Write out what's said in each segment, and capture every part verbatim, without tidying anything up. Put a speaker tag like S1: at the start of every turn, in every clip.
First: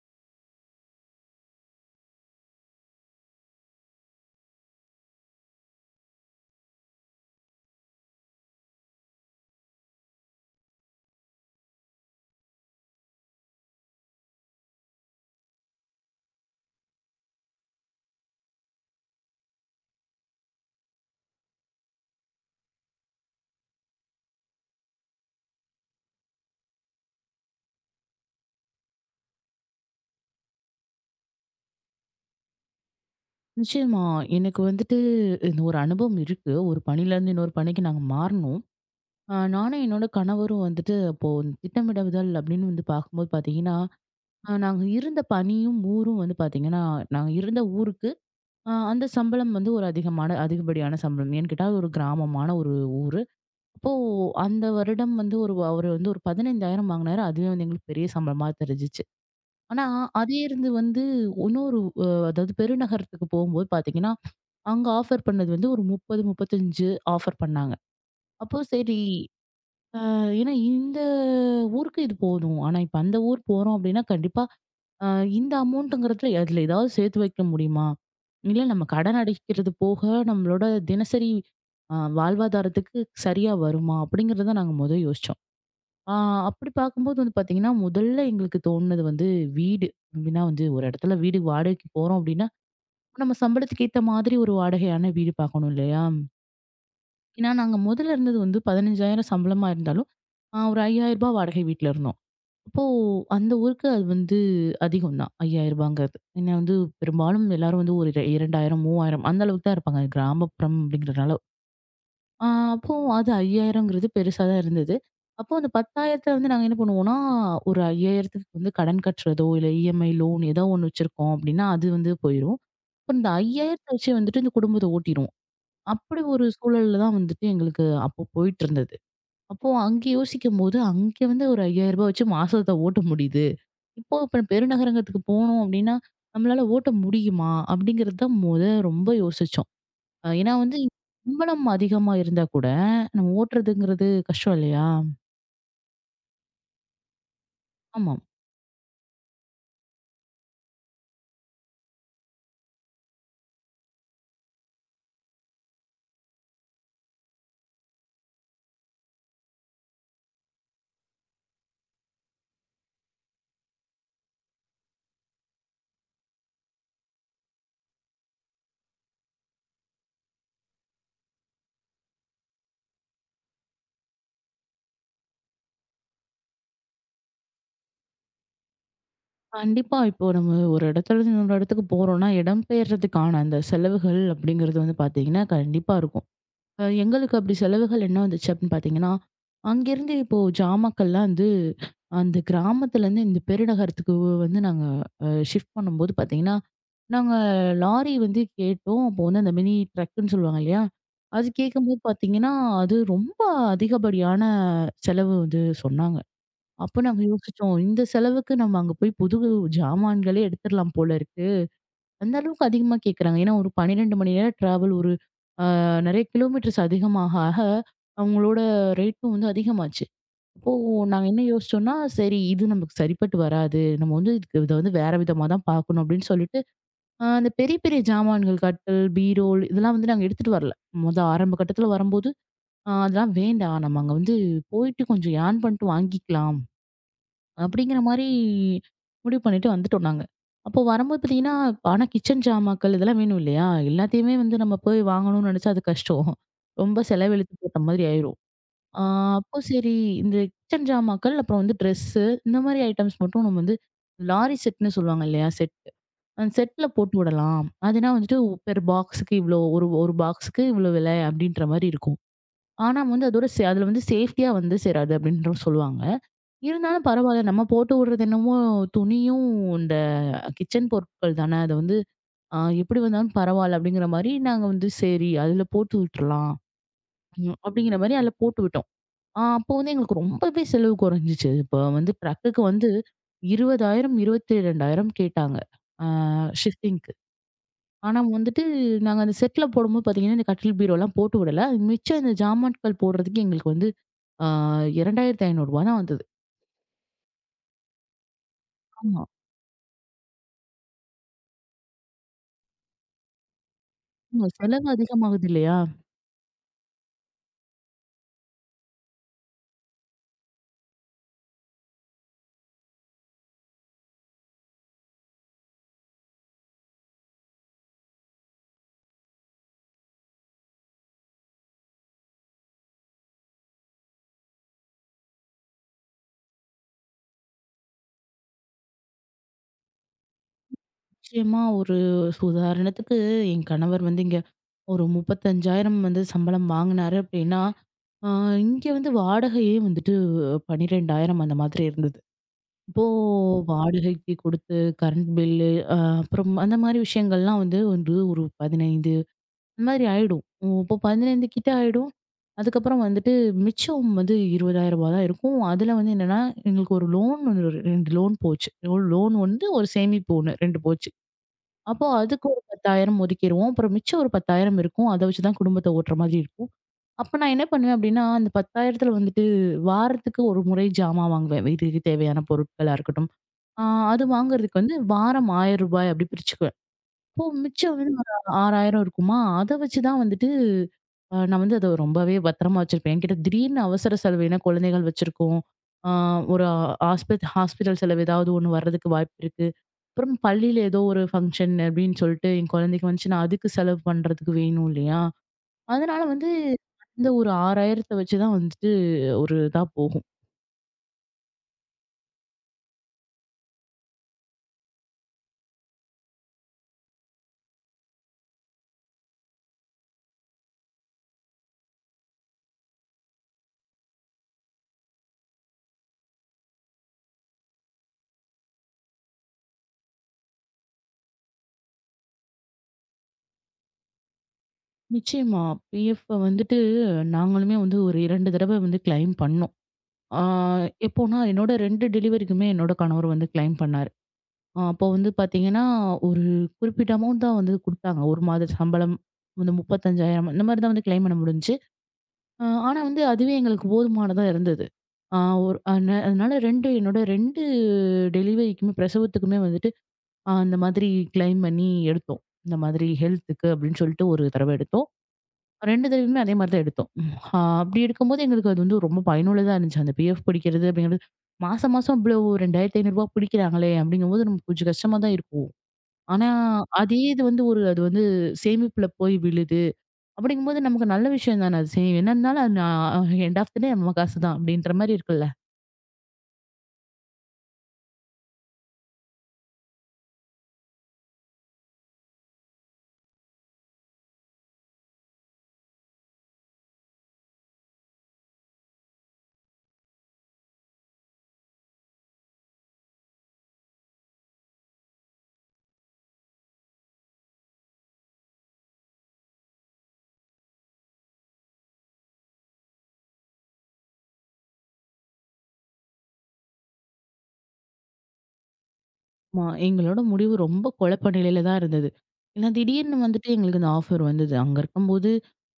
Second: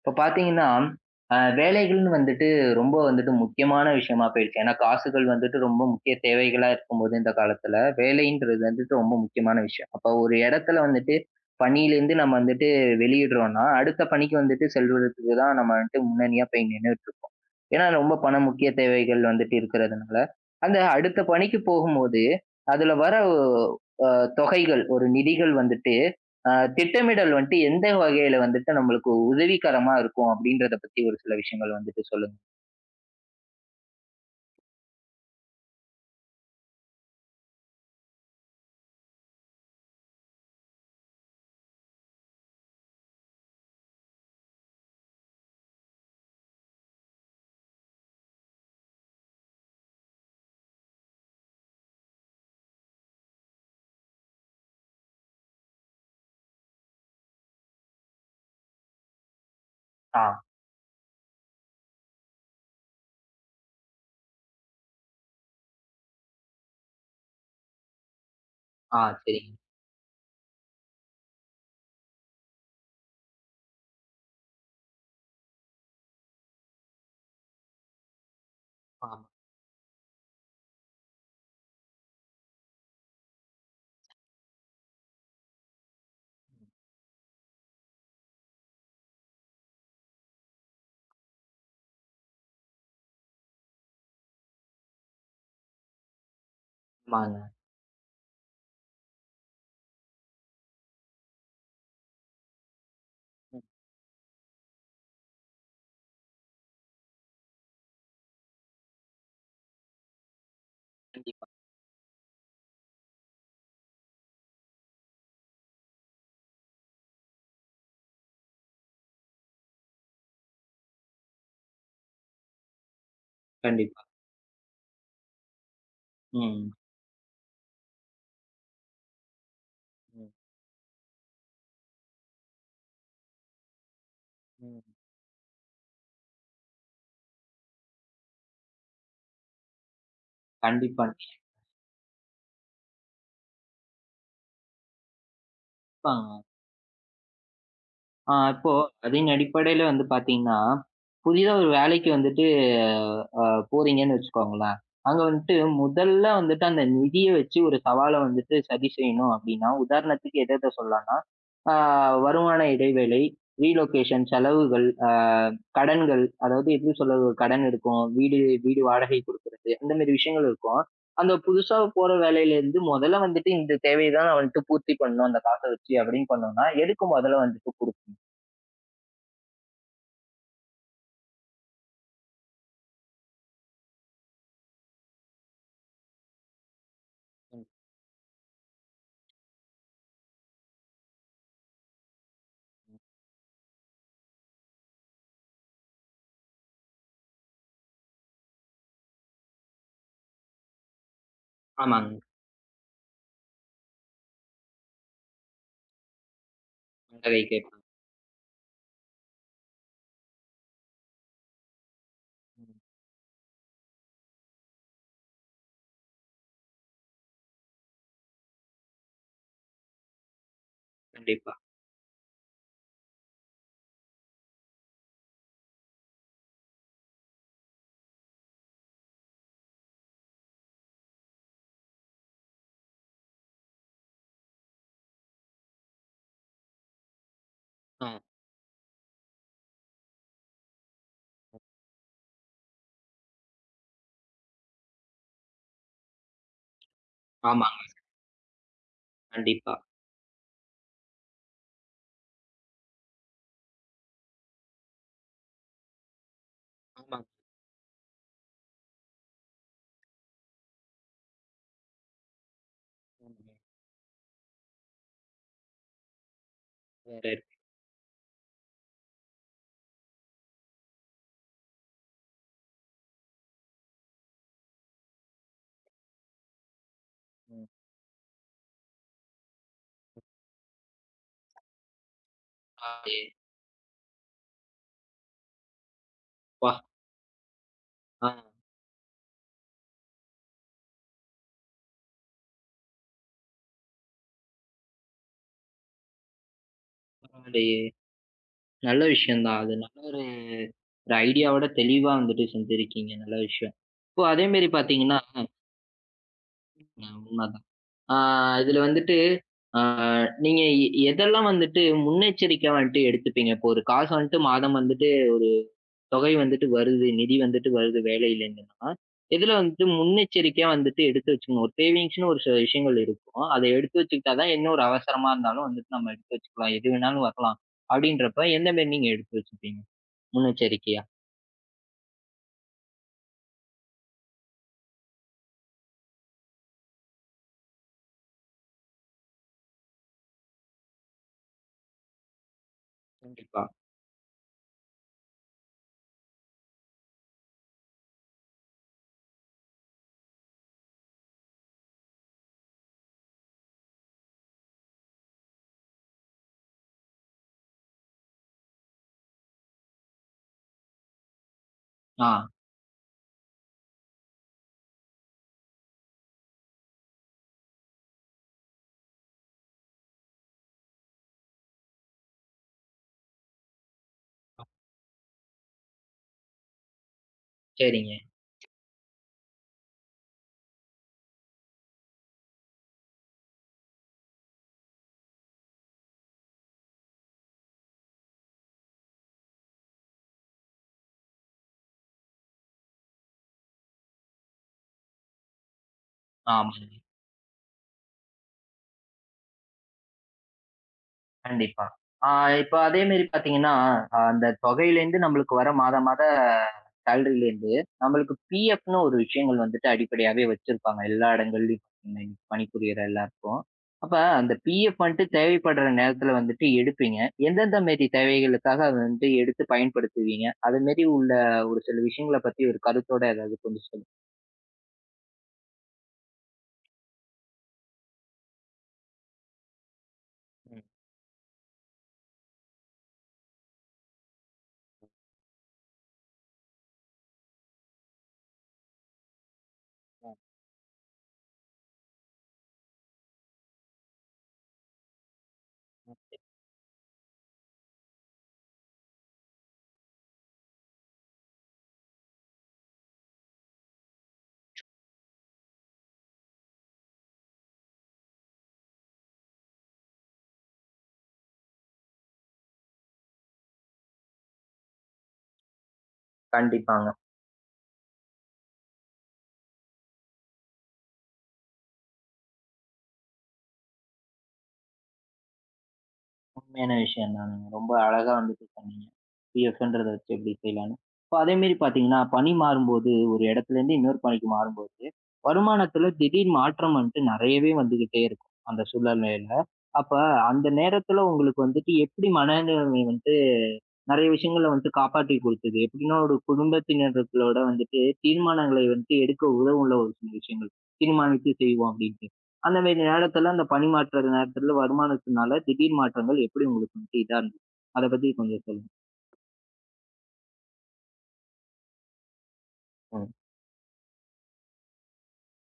S1: இப்ப பார்த்தீங்கன்னா, அ வேலைகள்னு வந்துட்டு ரொம்ப வந்துட்டு முக்கியமான விஷயமா போயிடுச்சு. ஏன்னா காசுகள் வந்துட்டு ரொம்ப முக்கிய தேவைகளா இருக்கும்போது இந்த காலத்துல, வேலைன்றது வந்துட்டு ரொம்ப முக்கியமான விஷயம். அப்ப ஒரு இடத்துல வந்துட்டு பணியிலேருந்து நம்ம வந்துட்டு வெளியிடுறோம்னா, அடுத்த பணிக்கு வந்துட்டு செல்வதற்கு தான் நம்ம வந்துட்டு முன்னணியா போய் நின்னுட்டுருக்கோம். ஏன்னா ரொம்ப பண முக்கிய தேவைகள் வந்துட்டு இருக்கிறதுனால, அந்த அடுத்த பணிக்கு போகும்போது, அதுல வர அ தொகைகள், ஒரு நிதிகள் வந்துட்டு, அ திட்டமிடல் வந்துட்டு எந்த வகையில வந்துட்டு நம்மளுக்கு உதவிகரமா இருக்கும் அப்படின்றத பத்தி ஒரு சில விஷயங்கள் வந்துட்டு சொல்லுங்க.
S2: நிச்சயமா. எனக்கு வந்துட்டு இந்த ஒரு அனுபவம் இருக்கு. ஒரு பணியிலேருந்து இன்னொரு பணிக்கு நாங்க மாறுனோம். அ நானும் என்னோட கணவரும் வந்துட்டு அப்போ இந்த திட்டமிடுதல் அப்படின்னு வந்து பார்க்கும்போது பார்த்தீங்கன்னா, அ நாங்க இருந்த பணியும், ஊரும் வந்து பார்த்தீங்கன்னா, நாங்க இருந்த ஊருக்கு அ அந்த சம்பளம் வந்து ஒரு அதிகமான அதிகப்படியான சம்பளம். ஏன்னு கேட்டா அது ஒரு கிராமமான ஒரு ஊரு. அப்போ அந்த வருடம் வந்து ஒரு அவரு வந்து ஒரு பதினைந்தாயிரம் வாங்குனாரு. அதுவே வந்து எங்களுக்கு பெரிய சம்பளமா தெரிஞ்சுச்சு. ஆனா,
S1: ஆ,
S2: அதே இருந்து வந்து இன்னொரு அ அதாவது பெருநகரத்துக்கு போகும்போது பார்த்தீங்கன்னா அங்க ஆஃபர் பண்ணது வந்து ஒரு முப்பது, முப்பத்தி ஐந்து ஆஃபர் பண்ணாங்க. அப்போ
S1: ஆ
S2: சரி,
S1: சரிங்க.
S2: அ ஏன்னா இந்த ஊருக்கு இது போதும். ஆனா இப்ப அந்த ஊர் போறோம் அப்டின்னா, கண்டிப்பா அ இந்த அமௌண்ட்டுங்கிறதுல அதுல ஏதாவது சேர்த்து வைக்க முடியுமா? இல்ல நம்ம
S1: ஆமா,
S2: கடன் அடைக்கிறது போக, நம்மளோட தினசரி அ வாழ்வாதாரத்துக்கு சரியா வருமா? அப்படிங்கிறத நாங்க மொத யோசிச்சோம். ஆ அப்படி பார்க்கும்போது வந்து பார்த்தீங்கன்னா, முதல்ல எங்களுக்கு தோணுனது வந்து வீடு. எப்படின்னா வந்து ஒரு இடத்துல வீடு வாடகைக்கு போறோம் அப்டின்னா, நம்ம சம்பளத்துக்கு ஏத்த மாதிரி ஒரு வாடகையான வீடு பார்க்கணும் இல்லையா?
S1: ஆமாங்க.
S2: ஏன்னா, நாங்க முதல்ல இருந்தது வந்து பதினைந்தாயிரம் சம்பளமா இருந்தாலும், அ ஒரு ரூ. ஐந்தாயிரம் வாடகை வீட்ல இருந்தோம். அப்போ அந்த
S1: ம்.
S2: ஊருக்கு அது வந்து அதிகம் தான். ரூ. 5,000ங்கிறது. ஏன்னா வந்து பெரும்பாலும் எல்லாரும் வந்து ஒரு இரண்டாயிரம், மூவாயிரம் அந்த அளவுக்கு தான் இருப்பாங்க. கிராமப்புறம் அப்படிங்கிறனால.
S1: கண்டிப்பா,
S2: அ அப்போ அது 5,000ங்கிறது பெருசா தான் இருந்தது. அப்போ அந்த 10,000த்துல வந்து நாங்க என்ன பண்ணுவோம்னா, ஒரு 5,000த்துக்கு வந்து கடன் கட்டுறதோ, இல்ல இ எம் ஐ லோன் ஏதோ ஒண்ணு வச்சிருக்கோம் அப்படின்னா, அது வந்து போயிரும். அப்ப இந்த 5,000த்த
S1: கண்டிப்பா.
S2: வச்சு வந்துட்டு இந்த குடும்பத்த ஓட்டிருவோம். அப்படி ஒரு
S1: ம்,
S2: சூழல்ல தான் வந்துட்டு எங்களுக்கு அப்போ போயிட்டு இருந்தது. அப்போ அங்க
S1: ம்,
S2: யோசிக்கும்போது, அங்க வந்து ஒரு ரூ. ஐந்தாயிரம் வச்சு மாசத்த ஓட்ட முடியுது. இப்போ இப்ப
S1: ம்.
S2: பெருநகரங்கத்துக்கு போனோம் அப்படின்னா, நம்மளால ஓட்ட முடியுமா? அப்படிங்கிறது தான் மொத ரொம்ப யோசிச்சோம். அ ஏன்னா வந்து
S1: கண்டிப்பா.
S2: சம்பளம் அதிகமா இருந்தா கூட, நம்ம ஓட்டுறதுங்கிறது கஷ்டம் இல்லையா?
S1: நிச்சயமாங்க.
S2: ஆமா.
S1: ஆ இப்போ அதன் அடிப்படையில வந்து பார்த்தீங்கன்னா, புதிதா ஒரு வேலைக்கு வந்துட்டு அ போறீங்கன்னு வச்சுக்கோங்களேன். அங்க வந்துட்டு முதல்ல வந்துட்டு அந்த நிதிய வச்சு ஒரு சவால வந்துட்டு சரி செய்யணும் அப்படின்னா, உதாரணத்துக்கு எத எத சொல்லலாம்னா, ஆ வருமான இடைவேளை, ரீலொகேஷன் செலவுகள், ஆ கடன்கள் அதாவது எப்படி சொல்றது ஒரு கடன் இருக்கும், வீடு வீடு வாடகை குடுக்குறது அந்த மாரி விஷயங்கள் இருக்கும். அந்த புதுசா போற வேலையிலேருந்து முதல்ல வந்துட்டு இந்த தேவைய தான் நான் வந்துட்டு பூர்த்தி பண்ணணும் அந்த காச வச்சு அப்படின்னு பண்ணோம்னா, எதுக்கு முதல்ல வந்துட்டு
S2: கண்டிப்பா. இப்போ நம்ம ஒரு இடத்துல இருந்து இன்னொரு இடத்துக்கு போறோம்னா, இடம்பெயர்றதுக்கான அந்த செலவுகள் அப்படிங்கிறது வந்து பார்த்தீங்கன்னா, கண்டிப்பா இருக்கும். அ எங்களுக்கு அப்படி
S1: ம்.
S2: செலவுகள் என்ன வந்துச்சு அப்படின்னு பார்த்தீங்கன்னா, அங்கேருந்து இப்போ ஜாமாக்கள்லாம் வந்து அந்த கிராமத்துலேருந்து இந்த பெருநகரத்துக்கு வந்து நாங்க அ ஷிஃப்ட் பண்ணும்போது பார்த்தீங்கன்னா, நாங்க லாரி வந்து கேட்டோம். அப்போ வந்து அந்த மினி ட்ரக்குன்னு சொல்லுவாங்க இல்லையா? அது கேட்கும்போது
S1: ஆமாங்க.
S2: பார்த்தீங்கன்னா, அது ரொம்ப அதிகப்படியான செலவு வந்து சொன்னாங்க. அப்போ நாங்க
S1: நகை
S2: யோசிச்சோம்,
S1: கேட்பாங்க.
S2: இந்த செலவுக்கு நம்ம அங்க போய் புது ஜாமான்களே எடுத்துடலாம் போல இருக்கு. அந்த அளவுக்கு
S1: ம்.
S2: அதிகமா கேக்குறாங்க. ஏன்னா ஒரு பன்னிரண்டு மணி நேரம் டிராவல் ஒரு அ நெறைய கிலோமீட்டர்ஸ் அதிகமாக ஆக, அவங்களோட ரேட்டும் வந்து அதிகமாச்சு. அப்போ நாங்க என்ன
S1: கண்டிப்பா.
S2: யோசிச்சோம்னா, சரி இது நமக்கு சரிப்பட்டு வராது. நம்ம வந்து இதுக்கு இத வந்து வேற விதமா தான் பார்க்கணும் அப்படின்னு சொல்லிட்டு, அ அந்த பெரிய பெரிய ஜாமான்கள் கட்டில், பீரோல் இதெல்லாம் வந்து நாங்க எடுத்துட்டு வரல. மொத ஆரம்ப கட்டத்துல வரும்போது, அ அதெல்லாம் வேண்டாம். நம்ம அங்க வந்து போயிட்டு கொஞ்சம் ஏர்ன் பண்ணிட்டு வாங்கிக்கலாம். அப்படிங்கிற
S1: ஆ.
S2: மாரி முடிவு பண்ணிட்டு வந்துட்டோம் நாங்க. அப்போ வரும்போது பார்த்தீங்கன்னா, ஆனா கிச்சன் ஜாமாக்கள் இதெல்லாம் வேணும் இல்லையா? எல்லாத்தையுமே வந்து நம்ம போய் வாங்கணும்னு நினைச்சா அது கஷ்டம். ரொம்ப செலவெழுத்து போட்ட
S1: ஆமாங்க.
S2: மாதிரி ஆயிரும். ஆ அப்போ
S1: கண்டிப்பா.
S2: சரி இந்த கிச்சன் ஜாமாக்கள், அப்புறம் வந்து ட்ரெஸ்ஸு இந்த மாரி ஐட்டம்ஸ் மட்டும் நம்ம வந்து லாரி செட்ன்னு சொல்லுவாங்க இல்லையா? செட். அந்த செட்ல போட்டு
S1: ஆமாங்க.
S2: விடலாம். அதுனா வந்துட்டு பெர் பாக்ஸுக்கு இவ்வளோ ஒரு ஒரு பாக்ஸுக்கு இவ்வளோ விலை அப்படின்ற மாரி இருக்கும். ஆனா வந்து அதோட
S1: ஆமாங்க.
S2: சே அதுல வந்து சேஃப்டியா வந்து சேராது அப்படின்ற சொல்லுவாங்க. இருந்தாலும்
S1: வேற
S2: பரவால்ல.
S1: இருக்கு.
S2: நம்ம போட்டு விடுறது என்னமோ துணியும், இந்த கிச்சன் பொருட்கள் தானே. அது வந்து அ எப்படி வந்தாலும் பரவால்ல அப்படிங்கிற மாரி நாங்க வந்து சரி அதுல போட்டு விட்டுறலாம். ம்.
S1: ம்.
S2: அப்படிங்கிற மாரி அதுல போட்டு விட்டோம். அ அப்போ வந்து எங்களுக்கு ரொம்பவே செலவு குறைஞ்சுச்சு. இப்போ வந்து ட்ரக்குக்கு வந்து
S1: ஆயே.
S2: இருபதாயிரம், இருபத்தி இரண்டாயிரம் கேட்டாங்க. அ
S1: அப்பா!
S2: ஷிஃப்டிங்க்கு. ஆனா
S1: ஆ
S2: வந்துட்டு நாங்க அந்த செட்ல போடும்போது பார்த்தீங்கன்னா, இந்த கட்டில் பீரோலாம் போட்டு விடல. மிச்சம் இந்த ஜாமான்கள் போடுறதுக்கு எங்களுக்கு வந்து அ ரூ. இரண்டாயிரத்தி ஐநூறு தான் வந்தது.
S1: பரவாயில்லையே! நல்ல
S2: ஆமா.
S1: விஷயம் தான். அது நல்ல ஒரு ஒரு ஐடியாவோட தெளிவா வந்துட்டு செஞ்சிருக்கீங்க. நல்ல விஷயம். இப்போ
S2: ஆமா.
S1: அதேமாரி
S2: செலவு
S1: பார்த்தீங்கன்னா
S2: அதிகமாகுது இல்லையா?
S1: அ உண்மதான். ஆ இதுல வந்துட்டு ஆ நீங்க எ எதெல்லாம் வந்துட்டு முன்னெச்சரிக்கையா வந்துட்டு எடுத்துப்பீங்க? இப்போ ஒரு காசு வந்துட்டு மாதம் வந்துட்டு தொகை வந்துட்டு வருது, நிதி வந்துட்டு வருது வேலையிலன்னா, எதுல வந்துட்டு முன்னெச்சரிக்கையா வந்துட்டு எடுத்து வச்சுக்கணும். ஒரு சேவிங்ஸ்ன்னு ஒரு சில விஷயங்கள் இருக்கும். அத எடுத்து வச்சுக்கிட்டா தான் என்ன ஒரு அவசரமா இருந்தாலும் வந்துட்டு நம்ம எடுத்து வச்சுக்கலாம். எது வேணாலும் வரலாம். அப்படின்றப்ப எந்த மாரி நீங்க எடுத்து வச்சுப்பீங்க? முன்னெச்சரிக்கையா?
S2: நிச்சயமா ஒரு உதாரணத்துக்கு என் கணவர் வந்து இங்க ஒரு முப்பத்தி ஐந்தாயிரம் வந்து சம்பளம் வாங்கினாரு அப்படின்னா, ஆ இங்க வந்து வாடகையே வந்துட்டு பன்னிரண்டாயிரம் அந்த மாதிரி இருந்தது. இப்போ
S1: கண்டிப்பா.
S2: வாடகைக்கு கொடுத்து, கரண்ட் பில்லு, அ அப்புறம் அந்த மாதிரி விஷயங்கள்லாம் வந்து வந்து ஒரு பதினைந்து அந்த மாதிரி ஆயிடும். உம் இப்போ பதினைந்து கிட்ட ஆயிடும். அதுக்கப்புறம் வந்துட்டு மிச்சம் வந்து ரூ. இருபதாயிரம் தான் இருக்கும். அதுல வந்து என்னன்னா, எங்களுக்கு ஒரு லோன் இரண்டு லோன் போச்சு. லோன் ஒண்ணு, ஒரு சேமிப்பு ஒண்ணு இரண்டு போச்சு. அப்போ அதுக்கு
S1: ஆ,
S2: ஒரு பத்தாயிரம் ஒதுக்கிருவோம். அப்புறம் மிச்சம் ஒரு பத்தாயிரம் இருக்கும். அத வச்சு தான் குடும்பத்த ஓட்டுற மாதிரி இருக்கும். அப்ப நான் என்ன பண்ணுவேன் அப்டின்னா, அந்த 10,000த்துல வந்துட்டு வாரத்துக்கு ஒரு முறை ஜாமான் வாங்குவேன். வீட்டுக்கு தேவையான பொருட்களா இருக்கட்டும். ஆ அது வாங்குறதுக்கு வந்து வாரம் ரூ. ஆயிரம் அப்டி பிரிச்சுக்குவேன். இப்போ மிச்சம் வந்து
S1: சரிங்க.
S2: ஒரு ஆறாயிரம் இருக்குமா, அத வச்சு தான் வந்துட்டு அ நான் வந்து அத ரொம்பவே பத்திரமா வச்சிருப்பேன். என்கிட்ட திடீர்னு அவசர செலவு ஏன்னா குழந்தைகள் வச்சிருக்கோம். ஆ ஒரு ஹாஸ்பி ஹாஸ்பிட்டல் செலவு ஏதாவது ஒண்ணு வர்றதுக்கு வாய்ப்பு இருக்கு. அப்புறம் பள்ளியில ஏதோ ஒரு ஃபங்ஷன் அப்படின்னு சொல்லிட்டு என் குழந்தைக்கு வந்துச்சு. நான் அதுக்கு செலவு பண்றதுக்கு வேணும் இல்லையா? அதனால வந்து
S1: ஆமாங்க.
S2: அந்த ஒரு 6,000த்த வச்சு தான் வந்துட்டு ஒரு இதா போகும்.
S1: கண்டிப்பா. ஆ இப்ப அதே மாரி பார்த்தீங்கன்னா, அ அந்த தொகையிலேருந்து நம்மளுக்கு வர மாதா மாத சேலரிலேருந்து, நம்மளுக்கு பிஎஃப்ன்னு ஒரு விஷயங்கள் வந்துட்டு அடிப்படையாவே வச்சிருப்பாங்க. எல்லா இடங்கள்லயும் பாத்தீங்கன்னா, இன்னைக்கு பணிபுரியற எல்லாருக்கும். அப்ப அந்த பிஎஃப் வந்துட்டு தேவைப்படுற நேரத்துல வந்துட்டு எடுப்பீங்க. எந்தெந்த மாரி தேவைகளுக்காக அத வந்துட்டு எடுத்து பயன்படுத்துவீங்க? அது மாரி உள்ள ஒரு சில விஷயங்கள பத்தி ஒரு கருத்தோட ஏதாவது கொஞ்சம் சொல்லுங்க.
S2: நிச்சயமா. பிஎஃப் வந்துட்டு நாங்களுமே வந்து ஒரு இரண்டு தடவ வந்து கிளைம் பண்ணோம். ஆ
S1: ம்.
S2: எப்போன்னா என்னோட இரண்டு டெலிவரிக்குமே என்னோட கணவர் வந்து கிளைம் பண்ணாரு. அ அப்போ வந்து பார்த்தீங்கன்னா, ஒரு குறிப்பிட்ட அமௌண்ட் தான் வந்து குடுத்தாங்க. ஒரு மாத சம்பளம், வந்து முப்பத்தஞ்சாயிரம் அந்த முப்பத்தி ஐந்தாயிரம் இந்த மாதிரி தான் வந்து கிளைம் பண்ண முடிஞ்சுச்சு. அ ஆனா வந்து அதுவே எங்களுக்கு போதுமானதா இருந்தது. ஆ ஒரு அன அதனால இரண்டு என்னோட இரண்டு டெலிவரிக்குமே பிரசவத்துக்குமே வந்துட்டு, அ அந்த மாதிரி கிளைம் பண்ணி எடுத்தோம். இந்த மாதிரி ஹெல்த்துக்கு அப்படின்னு சொல்லிட்டு ஒரு தடவ எடுத்தோம். இரண்டு தடவையுமே அதே மாதிரி தான் எடுத்தோம். அ அப்படி எடுக்கும்போது எங்களுக்கு அது வந்து ரொம்ப பயனுள்ளதா இருந்துச்சு. அந்த பி எஃப் பிடிக்கிறது அப்படிங்கிறது மாசம் மாசம் இவ்வளோ ரூ. இரண்டாயிரத்தி ஐநூறு பிடிக்கிறாங்களே அப்படிங்கும்போது நமக்கு கொஞ்சம் கஷ்டமா தான் இருக்கும். ஆனா
S1: கண்டிப்பாங்க.
S2: அதே இது வந்து ஒரு அது வந்து சேமிப்புல போய் விழுது. அப்படிங்கும்போது நமக்கு நல்ல விஷயம் தானே அது. சரி என்ன இருந்தாலும் அது நான் எண்ட் ஆஃப் த டே நம்ம காசு தான் அப்படின்ற மாரி இருக்குல்ல.
S1: உண்மையான விஷயம் தானுங்க. ரொம்ப அழகா வந்துட்டு சொன்னீங்க. பிஎஃப்ன்றத வச்சு எப்படி செய்யலான்னு. இப்ப அதே மாரி பார்த்தீங்கன்னா, பணி மாறும்போது ஒரு இடத்துலேருந்து இன்னொரு பணிக்கு மாறும்போது, வருமானத்துல திடீர் மாற்றம் வந்துட்டு நெறையவே வந்துகிட்டே இருக்கும், அந்த சூழ்நிலையில. அப்ப அந்த நேரத்துல உங்களுக்கு வந்துட்டு எப்படி மனநிலைமை வந்துட்டு நெறைய விஷயங்கள வந்துட்டு காப்பாத்தி குடுத்தது. எப்படின்னா, ஒரு குடும்பத்தினர்களோட வந்துட்டு தீர்மானங்களை வந்துட்டு எடுக்க உதவுள்ள ஒரு சில விஷயங்கள். தீர்மானித்து செய்வோம் அப்படின்ட்டு. அந்த மாரி நேரத்துல, அந்த பணி மாற்ற நேரத்துல வருமானத்தினால திடீர் மாற்றங்கள் எப்படி உங்களுக்கு வந்துட்டு இதா இருந்தது? அத பத்தி கொஞ்சம் சொல்லுங்க.
S2: ஆமா, எங்களோட முடிவு ரொம்ப குழப்ப நிலையில தான் இருந்தது. ஏன்னா திடீர்னு
S1: ம்.
S2: வந்துட்டு எங்களுக்கு இந்த ஆஃபர் வந்தது. அங்க இருக்கும்போது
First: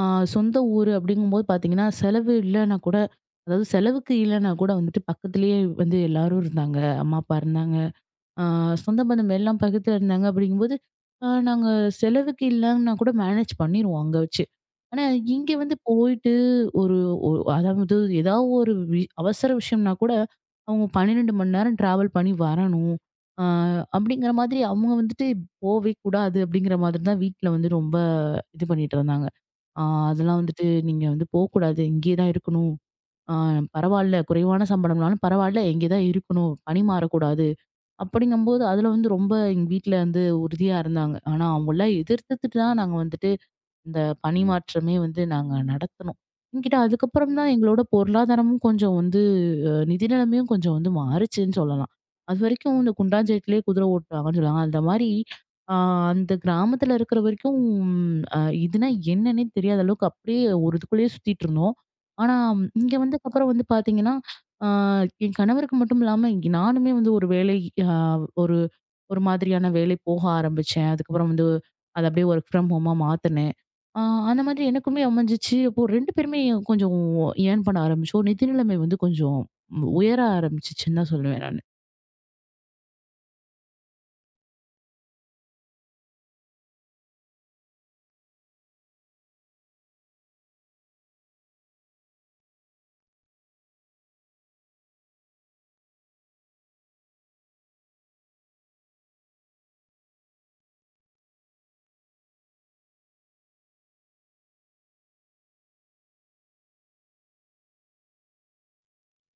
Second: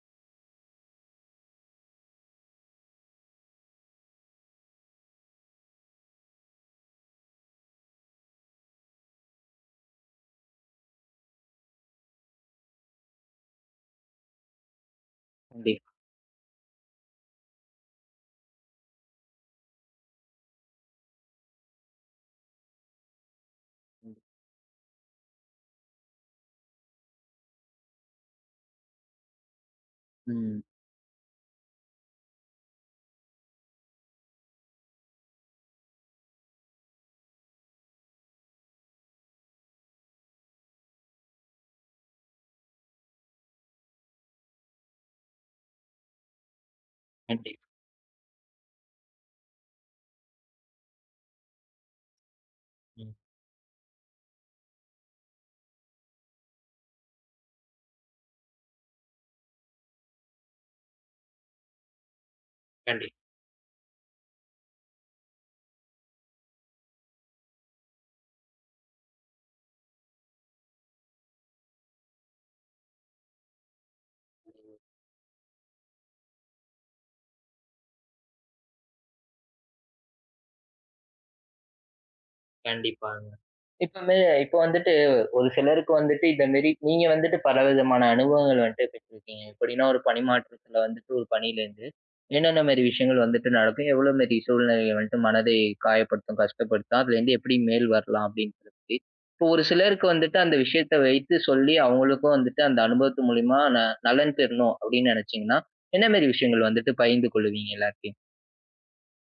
S2: ஆ சொந்த ஊரு அப்படிங்கும்போது பார்த்தீங்கன்னா, செலவு இல்லன்னா கூட அதாவது செலவுக்கு இல்லன்னா கூட வந்துட்டு பக்கத்திலேயே வந்து எல்லாரும் இருந்தாங்க. அம்மா, அப்பா இருந்தாங்க. ஆ சொந்த பந்தம் எல்லாம் பக்கத்துல இருந்தாங்க அப்படிங்கும்போது, அ நாங்க செலவுக்கு இல்லன்னா கூட மேனேஜ் பண்ணிருவோம் அங்க வச்சு. ஆனா இங்க
S1: அப்டியே.
S2: வந்து
S1: கண்டிப்பா.
S2: போயிட்டு ஒரு ஒ அதாவது ஏதாவது ஒரு வி அவசர விஷயம்னா கூட, அவங்க பன்னிரண்டு மணி நேரம் டிராவல் பண்ணி வரணும். அ
S1: ம்.
S2: அப்படிங்கிற மாதிரி அவங்க வந்துட்டு போவே கூடாது அப்படிங்கிற மாதிரி தான் வீட்ல வந்து ரொம்ப இது பண்ணிட்டு இருந்தாங்க. ஆ அதெல்லாம்
S1: ம்.
S2: வந்துட்டு நீங்க வந்து போக்கூடாது. இங்கேயே தான் இருக்கணும். ஆ பரவால்ல குறைவான சம்பளம்னாலும் பரவால்ல இங்கே தான் இருக்கணும். பணிமாறக்கூடாது. அப்படிங்கும்போது அதுல வந்து ரொம்ப எங்க வீட்ல வந்து உறுதியா இருந்தாங்க. ஆனா அவங்கலாம் எதிர்த்துட்டு தான் நாங்க வந்துட்டு இந்த பணி மாற்றமே வந்து நாங்க நடத்துனோம். என்கிட்ட அதுக்கப்புறம் தான்
S1: கண்டிப்பா.
S2: எங்களோட பொருளாதாரமும் கொஞ்சம் வந்து நிதி நிலைமையும் கொஞ்சம் வந்து மாறுச்சுன்னு சொல்லலாம். அதுவரைக்கும் இந்த
S1: ம்.
S2: குண்டாஞ்சேட்லயே குதிரை ஓட்டுறாங்கன்னு சொல்லுவாங்க. அந்த மாரி ஆ அந்த கிராமத்துல இருக்கிற வரைக்கும் அ இதுனா என்னன்னே தெரியாத அளவுக்கு அப்படியே ஒரு இதுக்குள்ளேயே சுத்திட்டு இருந்தோம். ஆனா ம், இங்க
S1: கண்டிப்பா.
S2: வந்ததுக்கப்புறம் வந்து பார்த்தீங்கன்னா, ஆ என் கணவருக்கு மட்டும் இல்லாம இங்க நானுமே வந்து ஒரு வேலை அ ஒரு ஒரு மாதிரியான வேலை போக ஆரம்பிச்சேன். அதுக்கப்புறம் வந்து அத அப்படியே வொர்க் ஃப்ரம் ஹோமா மாத்துனேன். ஆ அந்த மாதிரி எனக்குமே அமைஞ்சிச்சு. அப்போ இரண்டு பேருமே கொஞ்சம் ஏர்ன் பண்ண ஆரம்பிச்சோம். நிதி நிலைமை வந்து கொஞ்சம் உயர ஆரம்பிச்சுச்சுன்னு தான் சொல்லுவேன் நானு.
S1: கண்டிப்பாங்க. இப்பமே இப்ப வந்துட்டு ஒரு சிலருக்கு வந்துட்டு இந்த மாரி நீங்க வந்துட்டு பலவிதமான அனுபவங்கள் வந்துட்டு பெற்றிருக்கீங்க. எப்படின்னா ஒரு பணி மாற்றத்துல வந்துட்டு ஒரு பணியிலேருந்து என்னென்ன மாரி விஷயங்கள் வந்துட்டு நடக்கும்? எவ்வளோ மாரி சூழ்நிலைகள் வந்துட்டு மனதை காயப்படுத்தும், கஷ்டப்படுத்தும்? அதுலேருந்து எப்படி மேல் வரலாம் அப்படின்றத பத்தி. இப்போ ஒரு சிலருக்கு வந்துட்டு அந்த விஷயத்த வைத்து சொல்லி அவங்களுக்கும் வந்துட்டு அந்த அனுபவத்து மூலியமா ந நலன் பெறணும் அப்படின்னு நெனைச்சீங்கன்னா, என்ன மாரி விஷயங்கள் வந்துட்டு பகிர்ந்து கொள்ளுவீங்க எல்லார்ட்டயும்?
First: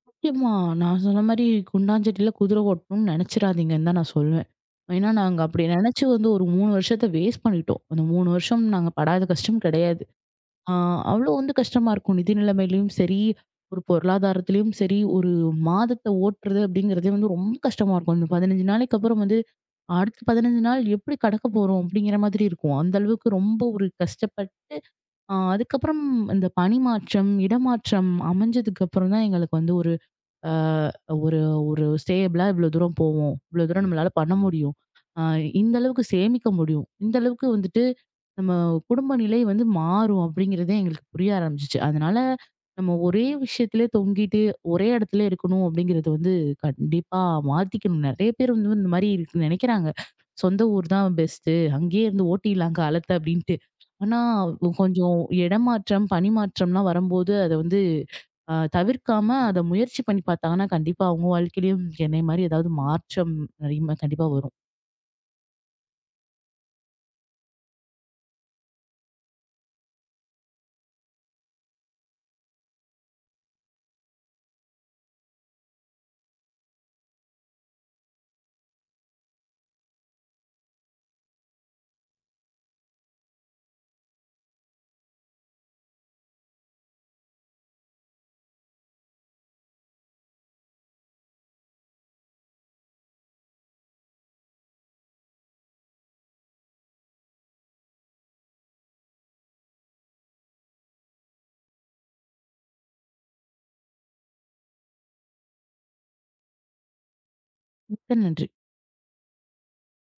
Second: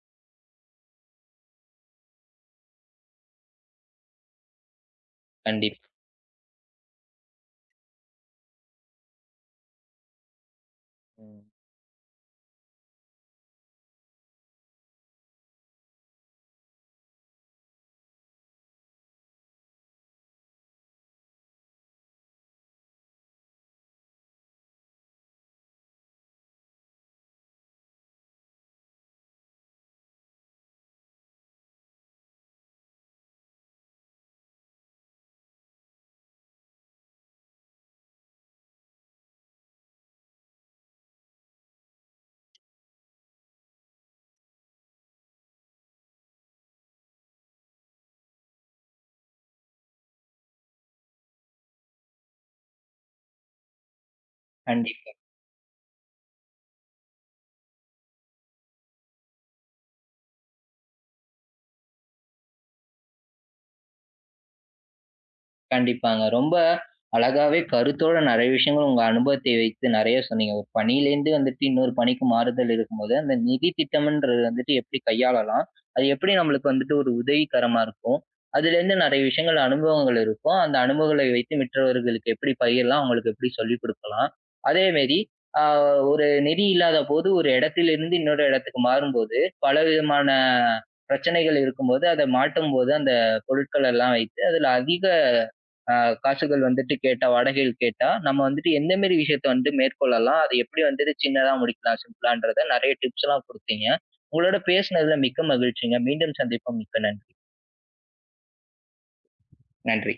S2: முக்கியமா நான் சொன்ன மாரி குண்டாஞ்செடியில குதிரை ஓட்டணும்னு நெனச்சிராதீங்கன்னு தான் நான் சொல்லுவேன். ஏன்னா நாங்க அப்படி
S1: கண்டிப்
S2: நெனச்சு வந்து ஒரு மூணு வருஷத்த வேஸ்ட் பண்ணிட்டோம். அந்த மூணு வருஷம் நாங்க படாத கஷ்டம் கிடையாது. ஆ அவ்ளோ
S1: ம்.
S2: வந்து கஷ்டமா இருக்கும். நிதி நிலைமையிலயும் சரி, ஒரு பொருளாதாரத்திலயும் சரி, ஒரு மாதத்த ஓட்டுறது அப்படிங்கிறதே வந்து ரொம்ப கஷ்டமா இருக்கும். இந்த பதினைந்து நாளைக்கு அப்புறம் வந்து, அடுத்த பதினைந்து நாள் எப்படி கடக்க போறோம் அப்படிங்கிற மாதிரி இருக்கும். அந்த அளவுக்கு ரொம்ப ஒரு கஷ்டப்பட் ஆ அதுக்கப்புறம் இந்த பணி மாற்றம், இடமாற்றம் அமைஞ்சதுக்கு அப்புறம் தான் எங்களுக்கு வந்து ஒரு அ ஒரு ஒரு ஸ்டேபிளா இவ்வளோ தூரம் போவோம். இவ்வளோ தூரம் ம். நம்மளால பண்ண முடியும். அ இந்த அளவுக்கு சேமிக்க முடியும். இந்த அளவுக்கு வந்துட்டு நம்ம குடும்ப நிலை வந்து மாறும் அப்படிங்கிறதே எங்களுக்கு புரிய ஆரம்பிச்சுச்சு. அதனால நம்ம ஒரே விஷயத்திலே தொங்கிட்டு, ஒரே இடத்துல இருக்கணும் அப்படிங்கிறது வந்து கண்டிப்பா மாத்திக்கணும். நெறைய பேர் வந்து இந்த மாரி இருக்கு நெனைக்கிறாங்க. சொந்த ஊர் தான் பெஸ்ட்டு. அங்கேயே இருந்து ஓட்டிடலாம் காலத்த அப்படின்ட்டு. ஆனா
S1: கண்டிப்பா.
S2: கொஞ்சம் இடமாற்றம், பணிமாற்றம்லாம் வரும்போது அத வந்து அ தவிர்க்காம அத முயற்சி பண்ணி பார்த்தாங்கன்னா, கண்டிப்பா அவங்க வாழ்க்கையிலயும் என்னைய மாரி ஏதாவது மாற்றம் நிறைய கண்டிப்பா வரும்.
S1: கண்டிப்பாங்க. ரொம்ப அழகாவே கருத்தோட நிறைய விஷயங்கள் உங்க அனுபவத்தை வைத்து நிறைய சொன்னீங்க. ஒரு பணியிலேருந்து வந்துட்டு இன்னொரு பணிக்கு மாறுதல் இருக்கும்போது, அந்த நிதி திட்டம்ன்றது வந்துட்டு எப்படி கையாளலாம்? அது எப்படி நம்மளுக்கு வந்துட்டு ஒரு உதவிகரமா இருக்கும்? அதுலேருந்து நிறைய விஷயங்கள் அனுபவங்கள் இருக்கும். அந்த அனுபவங்களை வைத்து மற்றவர்களுக்கு எப்படி பகிரலாம்? அவங்களுக்கு எப்படி சொல்லிக் குடுக்கலாம்? அதே மேரி அ ஒரு நிதி இல்லாத போது ஒரு இடத்திலிருந்து இன்னொரு இடத்துக்கு மாறும்போது, பலவிதமான பிரச்சனைகள் இருக்கும்போது, அத மாட்டும்போது அந்த பொருட்கள் எல்லாம் வைத்து அதில அதிக அ காசுகள் வந்துட்டு கேட்டா வாடகைகள் கேட்டா, நம்ம வந்துட்டு எந்த மாரி விஷயத்த வந்து மேற்கொள்ளலாம்? அது எப்படி வந்துட்டு சின்னதா முடிக்கலாம் சிம்பிளான்றத நெறைய டிப்ஸ்லாம் குடுத்தீங்க. உங்களோட பேசினதுல மிக்க மகிழ்ச்சிங்க. மீண்டும் சந்திப்போம். மிக்க நன்றி.
S2: மிக்க நன்றி.
S1: நன்றி.